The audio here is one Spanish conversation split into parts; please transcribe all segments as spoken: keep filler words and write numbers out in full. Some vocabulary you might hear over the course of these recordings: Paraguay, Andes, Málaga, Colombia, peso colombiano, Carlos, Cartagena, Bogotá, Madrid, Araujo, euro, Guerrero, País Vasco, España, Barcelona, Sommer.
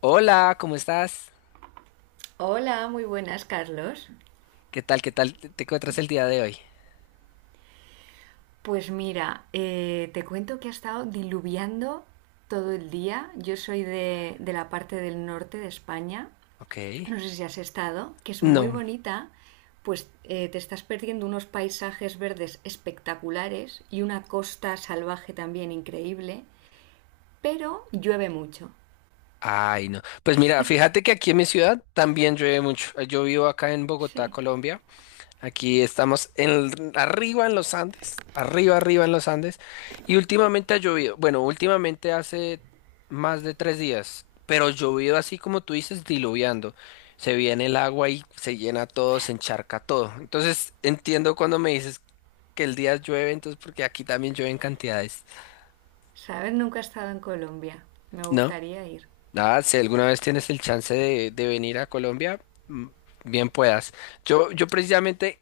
Hola, ¿cómo estás? Hola, muy buenas, Carlos. ¿Qué tal? ¿Qué tal te te encuentras el día de hoy? Pues mira, eh, te cuento que ha estado diluviando todo el día. Yo soy de, de la parte del norte de España, Ok. no sé si has estado, que es muy No. bonita, pues eh, te estás perdiendo unos paisajes verdes espectaculares y una costa salvaje también increíble, pero llueve mucho. Ay, no. Pues mira, fíjate que aquí en mi ciudad también llueve mucho. Yo vivo acá en Bogotá, Sí, Colombia. Aquí estamos en, arriba en los Andes, arriba, arriba en los Andes, y últimamente ha llovido, bueno, últimamente hace más de tres días, pero llovido así como tú dices, diluviando. Se viene el agua y se llena todo, se encharca todo. Entonces entiendo cuando me dices que el día llueve, entonces porque aquí también llueve en cantidades, sabes, nunca he estado en Colombia. Me ¿no? gustaría ir. Nada, si alguna vez tienes el chance de, de venir a Colombia, mm, bien puedas. Yo, yo precisamente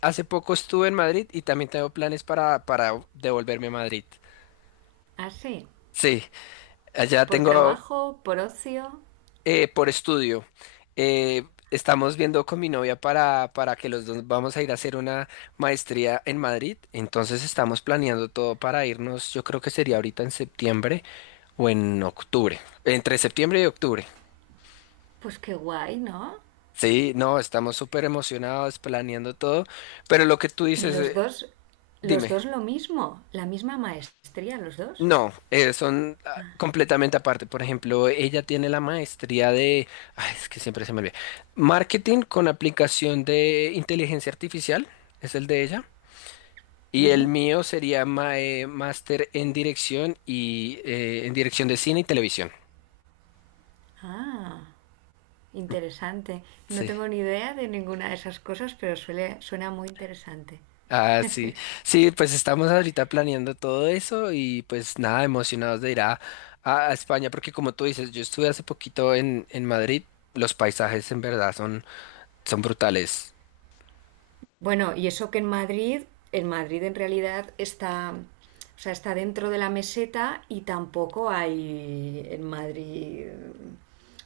hace poco estuve en Madrid y también tengo planes para, para devolverme a Madrid. Ah, sí, Sí, allá por tengo trabajo, por ocio. eh, por estudio. Eh, estamos viendo con mi novia para, para que los dos vamos a ir a hacer una maestría en Madrid. Entonces estamos planeando todo para irnos. Yo creo que sería ahorita en septiembre o en octubre. Entre septiembre y octubre. Pues qué guay, ¿no? Sí, no, estamos súper emocionados planeando todo. Pero lo que tú Y dices, los eh, dos, los dime. dos lo mismo, la misma maestría, los dos. No, eh, son ah, completamente aparte. Por ejemplo, ella tiene la maestría de, ay, es que siempre se me olvida, marketing con aplicación de inteligencia artificial, es el de ella. Y el Ujú. mío sería ma- eh, máster en dirección y eh, en dirección de cine y televisión. Ah, interesante. No Sí. tengo ni idea de ninguna de esas cosas, pero suele, suena muy interesante. Ah, sí. Sí, pues estamos ahorita planeando todo eso y pues nada, emocionados de ir a, a- a España, porque como tú dices, yo estuve hace poquito en, en Madrid, los paisajes en verdad son, son brutales. Bueno, y eso que en Madrid, en Madrid en realidad está, o sea, está dentro de la meseta y tampoco hay en Madrid.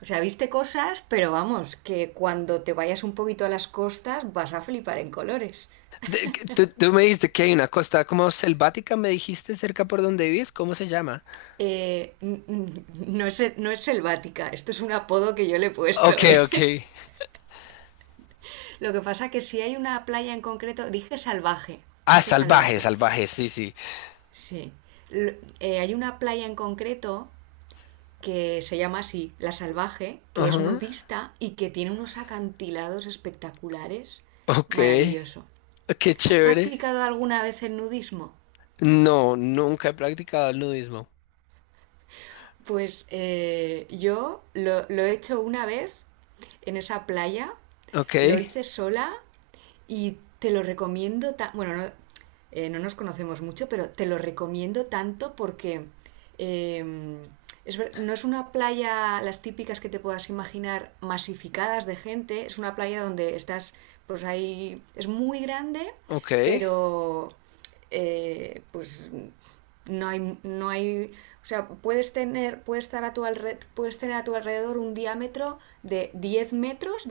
O sea, viste cosas, pero vamos, que cuando te vayas un poquito a las costas vas a flipar en colores. De- que- tú, tú me dijiste que hay una costa como selvática, me dijiste cerca por donde vives, ¿cómo se llama? Eh, no, es, no es selvática, esto es un apodo que yo le he puesto, Ok, ¿eh? ok. Lo que pasa que si hay una playa en concreto, dije salvaje, Ah, dije salvaje, salvaje, salvaje, sí, sí. sí. L- eh, hay una playa en concreto que se llama así, La Salvaje, que es Ajá. nudista y que tiene unos acantilados espectaculares, Ok, maravilloso. qué ¿Has chévere. practicado alguna vez el nudismo? No, nunca he practicado el nudismo. Pues eh, yo lo, lo he hecho una vez en esa playa, Ok, lo hice sola y te lo recomiendo. Bueno, no, eh, no nos conocemos mucho, pero te lo recomiendo tanto porque eh, es no es una playa, las típicas que te puedas imaginar, masificadas de gente, es una playa donde estás, pues ahí, es muy grande, ok. pero eh, pues no hay, no hay, o sea, puedes tener, puedes estar a tu alre- puedes tener a tu alrededor un diámetro de diez metros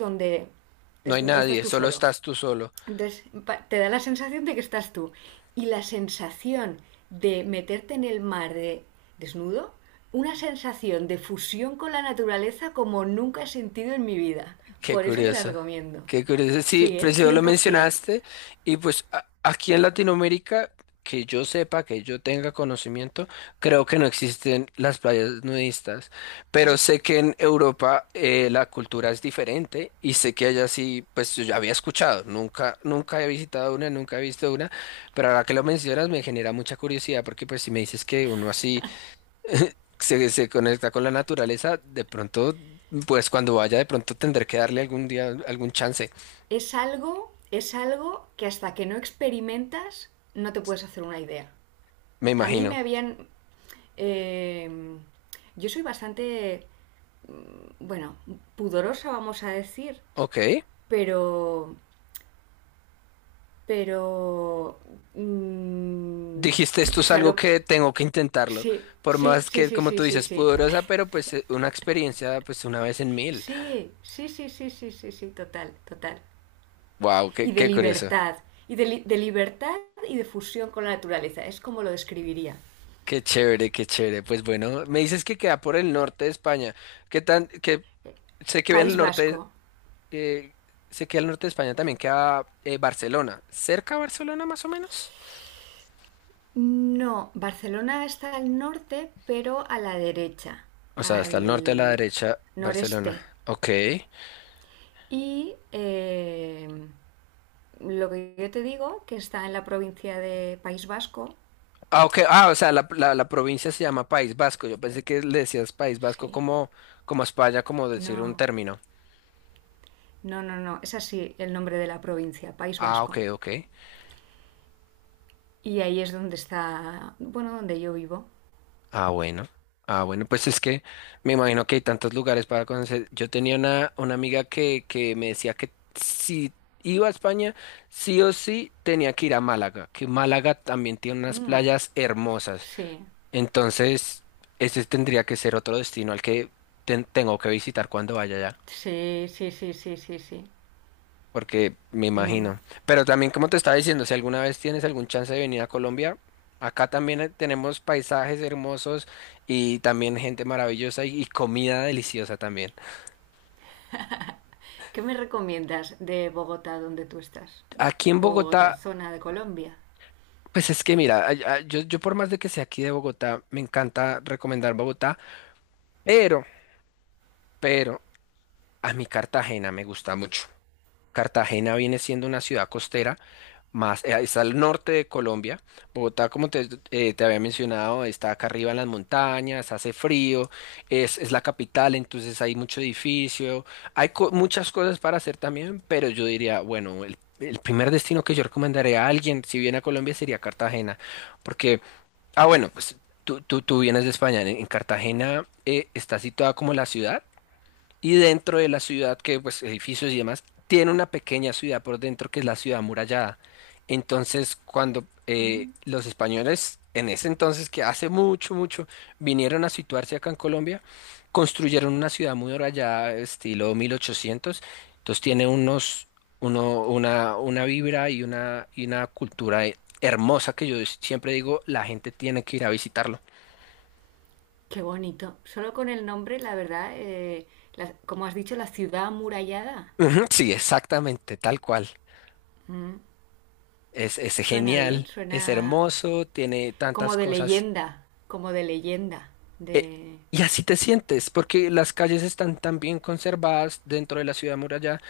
No hay donde estás nadie, tú solo solo. estás tú solo. Entonces te da la sensación de que estás tú. Y la sensación de meterte en el mar de desnudo, una sensación de fusión con la naturaleza como nunca he sentido en mi vida. Qué Por eso te la curioso, recomiendo. qué curioso. Sí, Sí, ¿eh? preciso cien lo por cien mencionaste. Y pues a- aquí en Latinoamérica, que yo sepa, que yo tenga conocimiento, creo que no existen las playas nudistas. Pero sé que en Europa eh, la cultura es diferente y sé que allá sí, pues yo ya había escuchado. Nunca, nunca he visitado una, nunca he visto una. Pero ahora que lo mencionas me genera mucha curiosidad porque pues si me dices que uno así se, se conecta con la naturaleza, de pronto, pues cuando vaya, de pronto tendré que darle algún día algún chance, Es algo, es algo que hasta que no experimentas no te puedes hacer una idea. me A mí me imagino. habían... eh, yo soy bastante, bueno, pudorosa, vamos a decir, Ok. pero pero... mm, Dijiste, esto o es sea, algo lo... que tengo que intentarlo. Sí, Por sí, más sí, que, sí, como sí, tú sí, dices, sí. pudorosa, pero pues eh, una experiencia, pues una vez en mil. Sí, sí, sí, sí, sí, sí, sí, sí, total, total. Wow, Y qué, de qué curioso. libertad, y de, li- de libertad y de fusión con la naturaleza, es como lo describiría. Qué chévere, qué chévere. Pues bueno, me dices que queda por el norte de España. ¿Qué tan, que sé que en el País Vasco. norte, eh, sé que al norte de España también queda eh, Barcelona. ¿Cerca a Barcelona más o menos? No, Barcelona está al norte, pero a la derecha, O sea, hasta el norte a la al derecha, Barcelona. noreste. Ok. Y eh, lo que yo te digo, que está en la provincia de País Vasco. Ah, ok. Ah, o sea, la, la- la provincia se llama País Vasco. Yo pensé que le decías País Vasco Sí. como, como a España, como decir un No, término. no, no, no. Es así el nombre de la provincia, País Ah, ok, Vasco. ok. Y ahí es donde está, bueno, donde yo vivo. Ah, bueno. Ah, bueno, pues es que me imagino que hay tantos lugares para conocer. Yo tenía una, una amiga que, que me decía que si iba a España, sí o sí tenía que ir a Málaga, que Málaga también tiene unas Mm, playas hermosas. sí, Entonces, ese tendría que ser otro destino al que ten- tengo que visitar cuando vaya allá, sí, sí, sí, sí, sí, sí. porque me Mm. imagino. Pero también, como te estaba diciendo, si alguna vez tienes algún chance de venir a Colombia, acá también eh, tenemos paisajes hermosos y también gente maravillosa y, y comida deliciosa también. ¿Qué me recomiendas de Bogotá, donde tú estás? Aquí en ¿O Bogotá, otra zona de Colombia? pues es que mira, ay- ay, yo, yo por más de que sea aquí de Bogotá, me encanta recomendar Bogotá, pero, pero a mi Cartagena me gusta mucho. Cartagena viene siendo una ciudad costera. Más, eh, está al norte de Colombia. Bogotá, como te, eh, te había mencionado, está acá arriba en las montañas, hace frío, es, es la capital, entonces hay mucho edificio, hay co- muchas cosas para hacer también, pero yo diría, bueno, el, el primer destino que yo recomendaría a alguien, si viene a Colombia, sería Cartagena, porque, ah, bueno, pues tú, tú, tú vienes de España, en, en Cartagena eh, está situada como la ciudad. Y dentro de la ciudad, que pues edificios y demás, tiene una pequeña ciudad por dentro que es la ciudad amurallada. Entonces, cuando eh, Mm. los españoles en ese entonces, que hace mucho, mucho, vinieron a situarse acá en Colombia, construyeron una ciudad amurallada estilo mil ochocientos. Entonces tiene unos, uno, una, una vibra y una, y una cultura eh, hermosa que yo siempre digo, la gente tiene que ir a visitarlo. Qué bonito. Solo con el nombre, la verdad, eh, la- como has dicho, la ciudad amurallada. Ujú. Sí, exactamente, tal cual. Mm. Es, es Suena bien, genial, es suena hermoso, tiene tantas como de cosas. leyenda, como de leyenda, Eh, de... y así te sientes, porque las calles están tan bien conservadas dentro de la ciudad muralla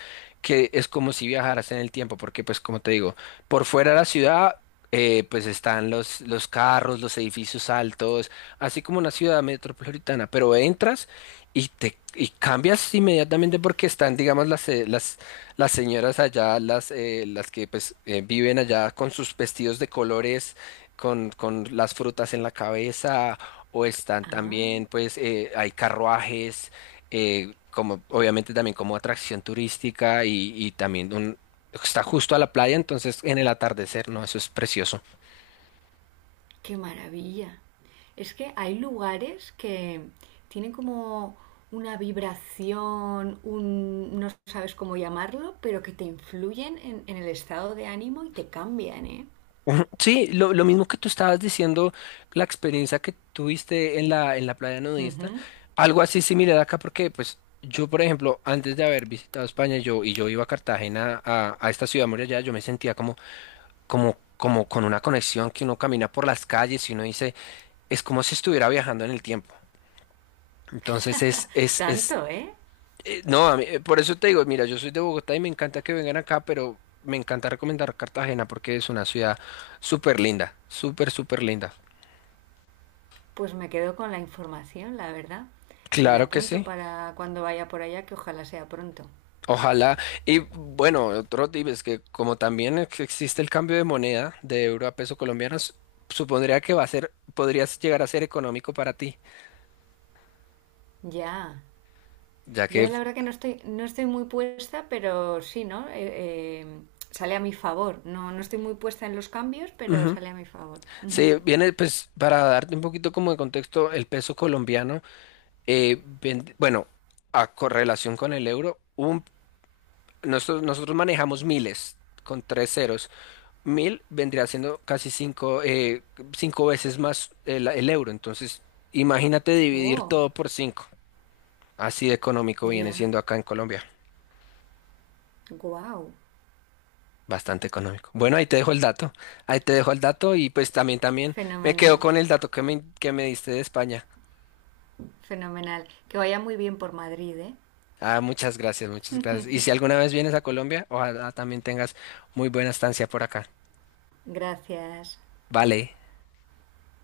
que es como si viajaras en el tiempo, porque pues como te digo, por fuera de la ciudad eh, pues están los, los carros, los edificios altos, así como una ciudad metropolitana, pero entras y te y cambias inmediatamente porque están, digamos, las, eh, las, las señoras allá, las, eh, las que pues eh, viven allá con sus vestidos de colores, con, con las frutas en la cabeza o están Ah, también, pues, eh, hay carruajes, eh, como obviamente también como atracción turística y, y también un, está justo a la playa, entonces en el atardecer, ¿no? Eso es precioso. qué maravilla. Es que hay lugares que tienen como una vibración, un, no sabes cómo llamarlo, pero que te influyen en, en el estado de ánimo y te cambian, ¿eh? Ujú. Sí, lo, lo mismo que tú estabas diciendo, la experiencia que tuviste en la, en la playa nudista, Ujú. algo así similar acá, porque pues yo, por ejemplo, antes de haber visitado España, yo, y yo iba a Cartagena, a, a esta ciudad muralla, yo me sentía como, como, como con una conexión que uno camina por las calles y uno dice es como si estuviera viajando en el tiempo. Entonces es, es, es, Tanto, ¿eh? eh, no, a mí- eh, por eso te digo, mira, yo soy de Bogotá y me encanta que vengan acá, pero me encanta recomendar Cartagena porque es una ciudad súper linda, súper, súper linda. Pues me quedo con la información, la verdad. Me la Claro que apunto sí. para cuando vaya por allá, que ojalá sea pronto. Ojalá. Y bueno, otro tip es que como también ex- existe el cambio de moneda de euro a peso colombiano, s- supondría que va a ser, podrías llegar a ser económico para ti, Ya. ya que Yo la verdad que no estoy, no estoy muy puesta, pero sí, ¿no? Eh, eh, sale a mi favor. No, no estoy muy puesta en los cambios, pero Ujú. sale a mi favor. Ujú. Sí, viene pues para darte un poquito como de contexto, el peso colombiano Eh, ven- bueno, a correlación con el euro, un- nosotros, nosotros manejamos miles con tres ceros. Mil vendría siendo casi cinco, eh, cinco veces más el, el euro. Entonces, imagínate dividir Wow, todo por cinco. Así de económico viene ya, siendo acá en Colombia. wow. Bastante económico. Bueno, ahí te dejo el dato. Ahí te dejo el dato y pues también, también me quedo Fenomenal, con el dato que me, que me diste de España. fenomenal. Que vaya muy bien por Madrid, ¿eh? Ah, muchas gracias, muchas gracias. Y si alguna vez vienes a Colombia, ojalá también tengas muy buena estancia por acá. Gracias. Vale.